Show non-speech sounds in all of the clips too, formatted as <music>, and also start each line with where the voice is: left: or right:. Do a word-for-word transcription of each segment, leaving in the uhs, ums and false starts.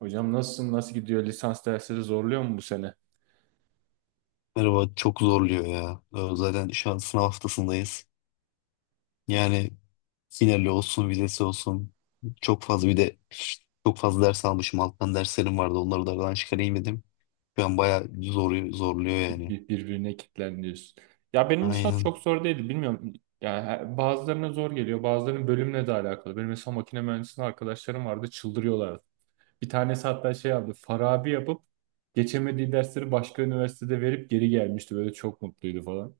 right: Hocam nasılsın? Nasıl gidiyor? Lisans dersleri zorluyor mu bu sene?
left: Merhaba, çok zorluyor ya. Ee, Zaten şu an sınav haftasındayız. Yani finali olsun, vizesi olsun. Çok fazla bir de çok fazla ders almışım. Alttan derslerim vardı. Onları da aradan çıkarayım dedim. Şu an bayağı zor, zorluyor yani.
right: Bir- Birbirine kilitlen. Ya benim lisans
left: Aynen.
right: çok zor değildi. Bilmiyorum. Yani her- bazılarına zor geliyor. Bazılarının bölümle de alakalı. Benim mesela makine mühendisliği arkadaşlarım vardı. Çıldırıyorlardı. Bir tanesi hatta şey yaptı. Farabi yapıp geçemediği dersleri başka üniversitede verip geri gelmişti. Böyle çok mutluydu falan.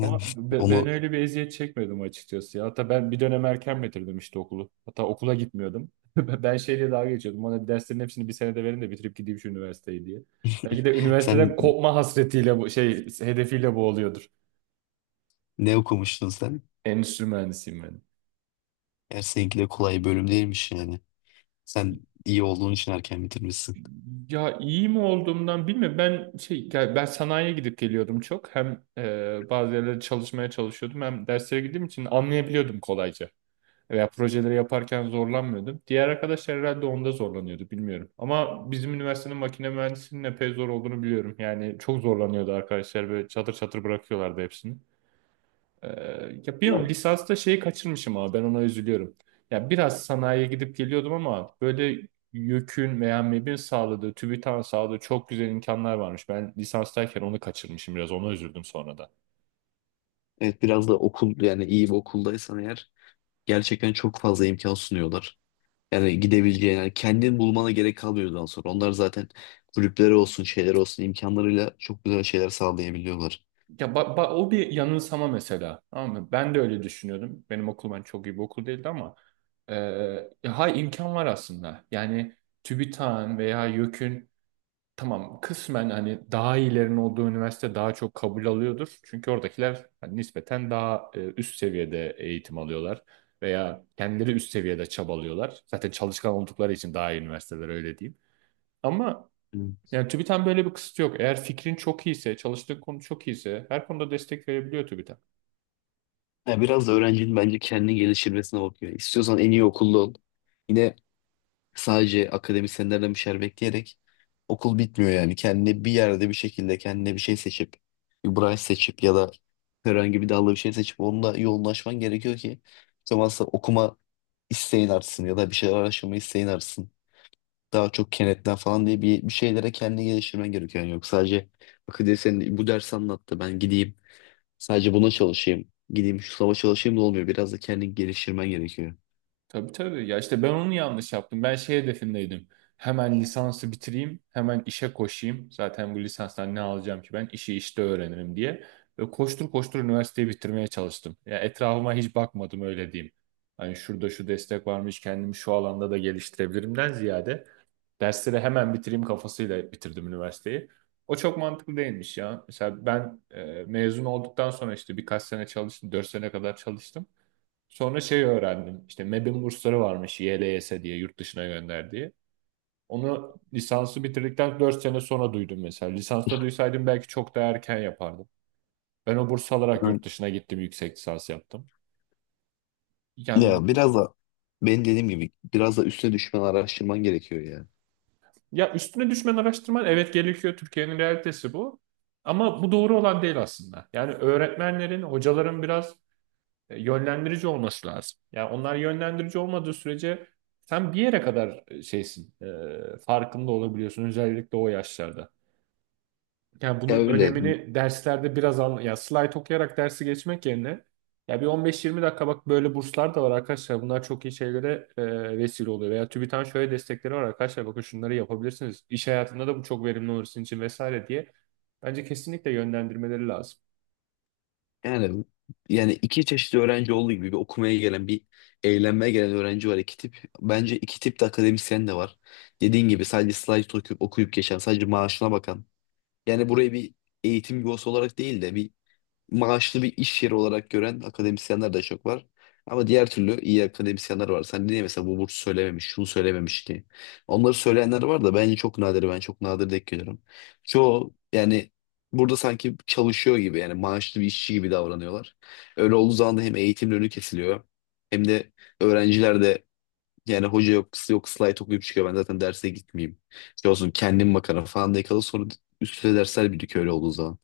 right: Ama
left: <laughs>
right: be- ben
left: Onu
right: öyle bir eziyet çekmedim açıkçası ya. Hatta ben bir dönem erken bitirdim işte okulu. Hatta okula gitmiyordum. <laughs> Ben şeyle dalga geçiyordum. Bana derslerin hepsini bir senede verin de bitirip gideyim şu üniversiteyi diye. Belki de
left: <laughs> sen
right: üniversiteden kopma hasretiyle bu şey hedefiyle boğuluyordur.
left: ne okumuştun sen?
right: Endüstri mühendisiyim ben.
left: Eğer seninki de kolay bir bölüm değilmiş yani. Sen iyi olduğun için erken bitirmişsin.
right: Ya iyi mi olduğumdan bilmiyorum. Ben şey ya ben sanayiye gidip geliyordum çok. Hem e, bazı yerlerde çalışmaya çalışıyordum hem derslere gittiğim için anlayabiliyordum kolayca veya projeleri yaparken zorlanmıyordum. Diğer arkadaşlar herhalde onda zorlanıyordu bilmiyorum. Ama bizim üniversitenin makine mühendisinin epey zor olduğunu biliyorum. Yani çok zorlanıyordu arkadaşlar, böyle çatır çatır bırakıyorlardı hepsini. Ee, ya
left: Ya
right: bilmiyorum lisansta şeyi kaçırmışım ama ben ona üzülüyorum. Ya biraz sanayiye gidip geliyordum ama böyle YÖK'ün veya M E B'in sağladığı, TÜBİTAK'ın sağladığı çok güzel imkanlar varmış. Ben lisanstayken onu kaçırmışım, biraz ona üzüldüm sonra da.
left: evet, biraz da okul, yani iyi bir okuldaysan eğer gerçekten çok fazla imkan sunuyorlar. Yani gidebileceğin, yani kendin bulmana gerek kalmıyor daha sonra. Onlar zaten kulüpleri olsun, şeyler olsun imkanlarıyla çok güzel şeyler sağlayabiliyorlar.
right: Ya ba- ba- o bir yanılsama mesela. Tamam mı? Ben de öyle düşünüyordum. Benim okul, ben çok iyi bir okul değildi ama e, ya hay imkan var aslında. Yani TÜBİTAK'ın veya YÖK'ün tamam kısmen hani daha iyilerin olduğu üniversite daha çok kabul alıyordur. Çünkü oradakiler hani nispeten daha e, üst seviyede eğitim alıyorlar veya kendileri üst seviyede çabalıyorlar. Zaten çalışkan oldukları için daha iyi üniversiteler, öyle diyeyim. Ama
left: Hı.
right: yani TÜBİTAK'ın böyle bir kısıtı yok. Eğer fikrin çok iyiyse, çalıştığın konu çok iyiyse her konuda destek verebiliyor TÜBİTAK.
left: Yani biraz da öğrencinin bence kendini geliştirmesine bakıyor. İstiyorsan en iyi okulda ol. Yine sadece akademisyenlerden bir şeyler bekleyerek okul bitmiyor yani. Kendine bir yerde bir şekilde kendine bir şey seçip, bir branş seçip ya da herhangi bir dalda bir şey seçip onunla yoğunlaşman gerekiyor ki o zaman okuma isteğin artsın ya da bir şeyler araştırma isteğin artsın. Daha çok kenetlen falan diye bir, bir şeylere kendini geliştirmen gerekiyor. Yani yok, sadece bak diye sen bu ders anlattı ben gideyim, sadece buna çalışayım gideyim şu sınava çalışayım da olmuyor. Biraz da kendini geliştirmen gerekiyor.
right: Tabii, tabii. Ya işte ben onu yanlış yaptım. Ben şey hedefindeydim. Hemen lisansı bitireyim, hemen işe koşayım. Zaten bu lisanstan ne alacağım ki ben? İşi işte öğrenirim diye. Ve koştur koştur üniversiteyi bitirmeye çalıştım. Ya etrafıma hiç bakmadım, öyle diyeyim. Hani şurada şu destek varmış, kendimi şu alanda da geliştirebilirimden ziyade dersleri hemen bitireyim kafasıyla bitirdim üniversiteyi. O çok mantıklı değilmiş ya. Mesela ben e, mezun olduktan sonra işte birkaç sene çalıştım. Dört sene kadar çalıştım. Sonra şey öğrendim. İşte M E B'in bursları varmış, Y L S diye, yurt dışına gönderdiği. Onu lisansı bitirdikten dört sene sonra duydum mesela. Lisansta duysaydım belki çok daha erken yapardım. Ben o burs alarak
left: Evet.
right: yurt dışına gittim, yüksek lisans yaptım. Yani
left: Ya biraz da benim dediğim gibi biraz da üstüne düşmen araştırman gerekiyor ya.
right: ya üstüne düşmen, araştırman, evet, gerekiyor. Türkiye'nin realitesi bu. Ama bu doğru olan değil aslında. Yani öğretmenlerin, hocaların biraz e, yönlendirici olması lazım. Yani onlar yönlendirici olmadığı sürece sen bir yere kadar e, şeysin, e, farkında olabiliyorsun, özellikle o yaşlarda. Yani
left: Ya
right: bunun
left: öyle
right: önemini derslerde biraz anla. Ya slide okuyarak dersi geçmek yerine ya bir on beş yirmi dakika bak, böyle burslar da var arkadaşlar. Bunlar çok iyi şeylere e, vesile oluyor. Veya TÜBİTAK'ın şöyle destekleri var arkadaşlar. Bakın şunları yapabilirsiniz. İş hayatında da bu çok verimli olur sizin için vesaire diye. Bence kesinlikle yönlendirmeleri lazım.
left: yani, yani iki çeşit öğrenci olduğu gibi bir okumaya gelen bir eğlenmeye gelen öğrenci var, iki tip. Bence iki tip de akademisyen de var. Dediğin gibi sadece slide okuyup okuyup geçen, sadece maaşına bakan. Yani burayı bir eğitim yuvası olarak değil de bir maaşlı bir iş yeri olarak gören akademisyenler de çok var. Ama diğer türlü iyi akademisyenler var. Sen niye mesela bu burs söylememiş, şunu söylememiş diye. Onları söyleyenler var da bence çok nadir. Ben çok nadir denk geliyorum. Çoğu yani burada sanki çalışıyor gibi, yani maaşlı bir işçi gibi davranıyorlar. Öyle olduğu zaman da hem eğitimin önü kesiliyor hem de öğrenciler de yani hoca yok, kız yok, slide okuyup çıkıyor. Ben zaten derse gitmeyeyim. Şey olsun, kendim bakarım falan diye kalır. Sonra üstüne dersler birikiyor öyle olduğu zaman.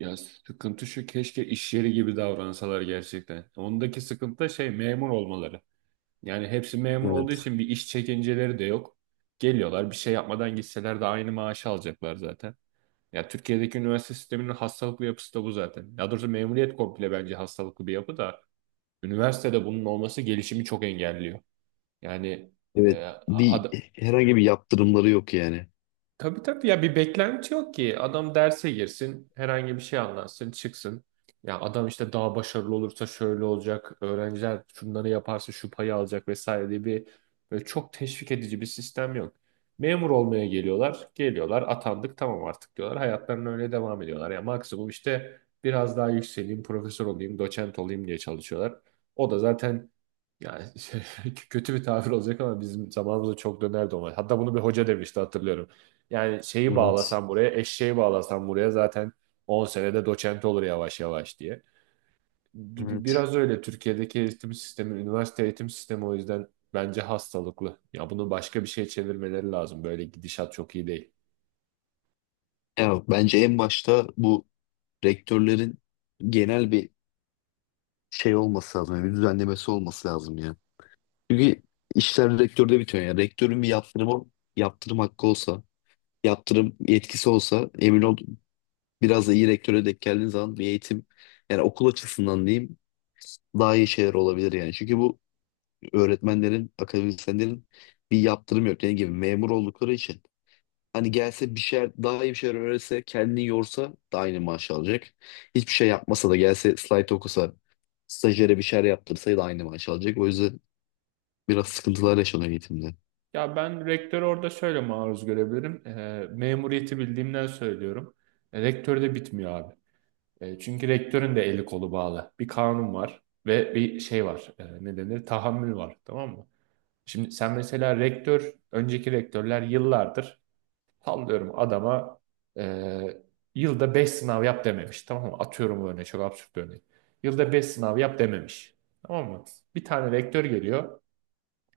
right: Ya sıkıntı şu, keşke iş yeri gibi davransalar gerçekten. Ondaki sıkıntı da şey, memur olmaları. Yani hepsi memur olduğu
left: Evet.
right: için bir iş çekinceleri de yok. Geliyorlar, bir şey yapmadan gitseler de aynı maaşı alacaklar zaten. Ya Türkiye'deki üniversite sisteminin hastalıklı yapısı da bu zaten. Ya doğrusu memuriyet komple bence hastalıklı bir yapı da, üniversitede bunun olması gelişimi çok engelliyor. Yani
left: Evet.
right: e,
left: Bir,
right: ad-
left: herhangi bir yaptırımları yok yani.
right: tabii, tabii, ya bir beklenti yok ki. Adam derse girsin, herhangi bir şey anlatsın, çıksın. Ya adam işte daha başarılı olursa şöyle olacak, öğrenciler şunları yaparsa şu payı alacak vesaire diye bir böyle çok teşvik edici bir sistem yok. Memur olmaya geliyorlar, geliyorlar, atandık tamam artık diyorlar. Hayatlarına öyle devam ediyorlar. Ya maksimum işte biraz daha yükseleyim, profesör olayım, doçent olayım diye çalışıyorlar. O da zaten, yani <laughs> kötü bir tabir olacak ama bizim zamanımızda çok dönerdi ona. Hatta bunu bir hoca demişti, hatırlıyorum. Yani şeyi
left: Evet.
right: bağlasan buraya, eşeği bağlasan buraya zaten on senede doçent olur yavaş yavaş diye. Bi- bi-
left: Evet.
right: Biraz öyle Türkiye'deki eğitim sistemi, üniversite eğitim sistemi o yüzden bence hastalıklı. Ya bunu başka bir şeye çevirmeleri lazım. Böyle gidişat çok iyi değil.
left: Ya bence en başta bu rektörlerin genel bir şey olması lazım. Yani bir düzenlemesi olması lazım ya. Çünkü işler rektörde bitiyor. Yani rektörün bir yaptırımı, yaptırım hakkı olsa, yaptırım yetkisi olsa emin ol biraz da iyi rektöre denk geldiğin zaman bir eğitim, yani okul açısından diyeyim, daha iyi şeyler olabilir yani. Çünkü bu öğretmenlerin, akademisyenlerin bir yaptırım yok. Dediğim gibi memur oldukları için. Hani gelse bir şeyler, daha iyi bir şeyler öğretse, kendini yorsa da aynı maaş alacak. Hiçbir şey yapmasa da, gelse slide okusa, stajyere bir şeyler yaptırsa da aynı maaş alacak. O yüzden biraz sıkıntılar yaşanıyor eğitimde.
right: Ya ben rektörü orada şöyle maruz görebilirim. Ee, memuriyeti bildiğimden söylüyorum. E, rektör de bitmiyor abi. E, çünkü rektörün de eli kolu bağlı. Bir kanun var ve bir şey var. E, ne denir? Tahammül var. Tamam mı? Şimdi sen mesela rektör, önceki rektörler yıllardır, sallıyorum adama, e, yılda beş sınav yap dememiş. Tamam mı? Atıyorum bu örneği, çok absürt bir örnek. Yılda beş sınav yap dememiş. Tamam mı? Bir tane rektör geliyor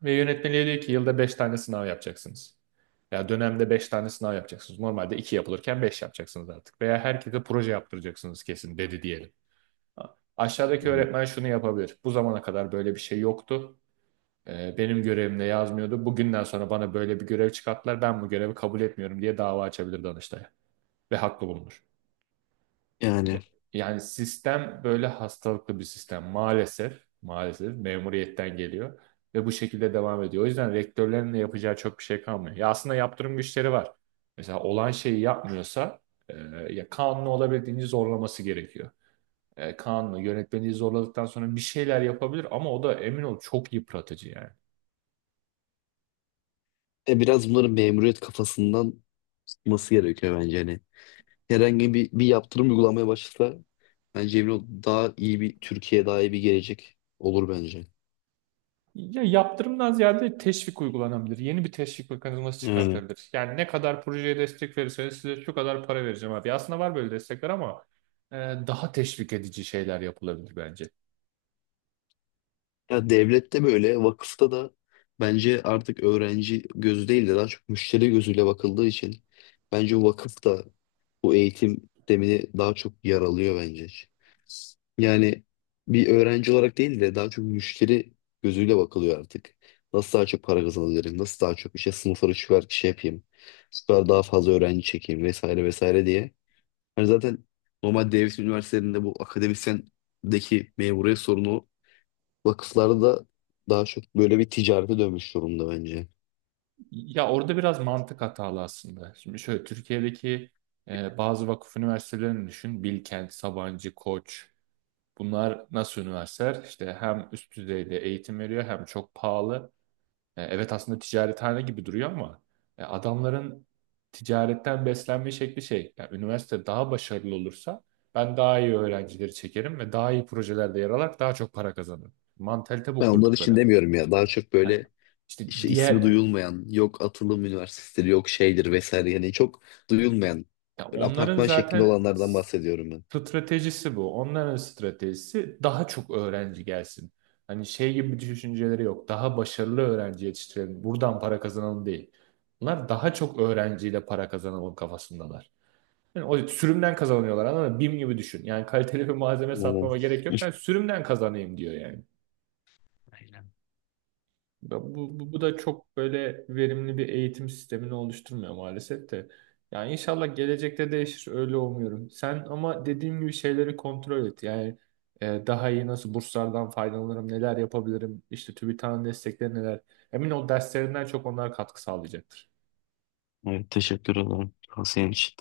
right: ve yönetmeliğe diyor ki yılda beş tane sınav yapacaksınız. Ya dönemde beş tane sınav yapacaksınız. Normalde iki yapılırken beş yapacaksınız artık. Veya herkese proje yaptıracaksınız kesin dedi diyelim.
left: Hı
right: Aşağıdaki
left: hı.
right: öğretmen şunu yapabilir. Bu zamana kadar böyle bir şey yoktu. Ee, benim görevimde yazmıyordu. Bugünden sonra bana böyle bir görev çıkarttılar. Ben bu görevi kabul etmiyorum diye dava açabilir Danıştay'a. Ve haklı bulunur. Ya-
left: Yani
right: Yani sistem böyle hastalıklı bir sistem. Maalesef, maalesef memuriyetten geliyor. Ve bu şekilde devam ediyor. O yüzden rektörlerin de yapacağı çok bir şey kalmıyor. Ya aslında yaptırım güçleri var. Mesela olan şeyi yapmıyorsa e, ya kanunu olabildiğince zorlaması gerekiyor. E, kanunu yönetmeliği zorladıktan sonra bir şeyler yapabilir ama o da emin ol çok yıpratıcı yani.
left: e, Biraz bunların memuriyet kafasından çıkması gerekiyor bence. Hani herhangi bir, bir yaptırım uygulamaya başlasa bence emin ol daha iyi bir Türkiye, daha iyi bir gelecek olur bence.
right: Ya yaptırımdan ziyade teşvik uygulanabilir. Yeni bir teşvik mekanizması
left: Yani.
right: çıkartabilir. Yani ne kadar projeye destek verirseniz size şu kadar para vereceğim abi. Aslında var böyle destekler ama e, daha teşvik edici şeyler yapılabilir bence.
left: Ya devlette böyle, vakıfta da bence artık öğrenci gözü değil de daha çok müşteri gözüyle bakıldığı için bence vakıf da bu eğitim sistemini daha çok yaralıyor bence. Yani bir öğrenci olarak değil de daha çok müşteri gözüyle bakılıyor artık. Nasıl daha çok para kazanabilirim? Nasıl daha çok işte sınıfları şu kadar şey yapayım? Şu kadar daha fazla öğrenci çekeyim vesaire vesaire diye. Hani zaten normal devlet üniversitelerinde bu akademisyendeki memuriyet sorunu, vakıflarda da daha çok böyle bir ticarete dönmüş durumda bence.
right: Ya orada biraz mantık hatalı aslında. Şimdi şöyle Türkiye'deki e, bazı vakıf üniversitelerini düşün. Bilkent, Sabancı, Koç. Bunlar nasıl üniversiteler? İşte hem üst düzeyde eğitim veriyor hem çok pahalı. E, Evet aslında ticarethane gibi duruyor ama e, adamların ticaretten beslenme şekli şey. Yani üniversite daha başarılı olursa ben daha iyi öğrencileri çekerim ve daha iyi projelerde yer alarak daha çok para kazanırım. Mantalite bu
left: Ben onlar için
right: kurdukları.
left: demiyorum ya. Daha çok
right: Ha,
left: böyle
right: İşte
left: işte ismi
right: diğer,
left: duyulmayan, yok atılım üniversiteleri, yok şeydir vesaire. Yani çok duyulmayan,
right: ya
left: böyle
right: onların
left: apartman şeklinde
right: zaten
left: olanlardan bahsediyorum ben.
right: stratejisi bu. Onların stratejisi daha çok öğrenci gelsin. Hani şey gibi bir düşünceleri yok. Daha başarılı öğrenci yetiştirelim, buradan para kazanalım değil. Bunlar daha çok öğrenciyle para kazanalım kafasındalar. Yani o sürümden kazanıyorlar, anladın mı? BİM gibi düşün. Yani kaliteli bir malzeme
left: Aynen.
right: satmama gerek yok. Ben
left: <laughs>
right: sürümden kazanayım diyor yani.
left: Aynen.
right: Bu, bu, bu da çok böyle verimli bir eğitim sistemini oluşturmuyor maalesef de. Yani inşallah gelecekte değişir, öyle umuyorum. Sen ama dediğim gibi şeyleri kontrol et. Yani e, daha iyi nasıl burslardan faydalanırım, neler yapabilirim, işte TÜBİTAK'ın destekleri neler. Emin ol derslerinden çok onlar katkı sağlayacaktır.
left: Evet, teşekkür ederim tavsiyen için.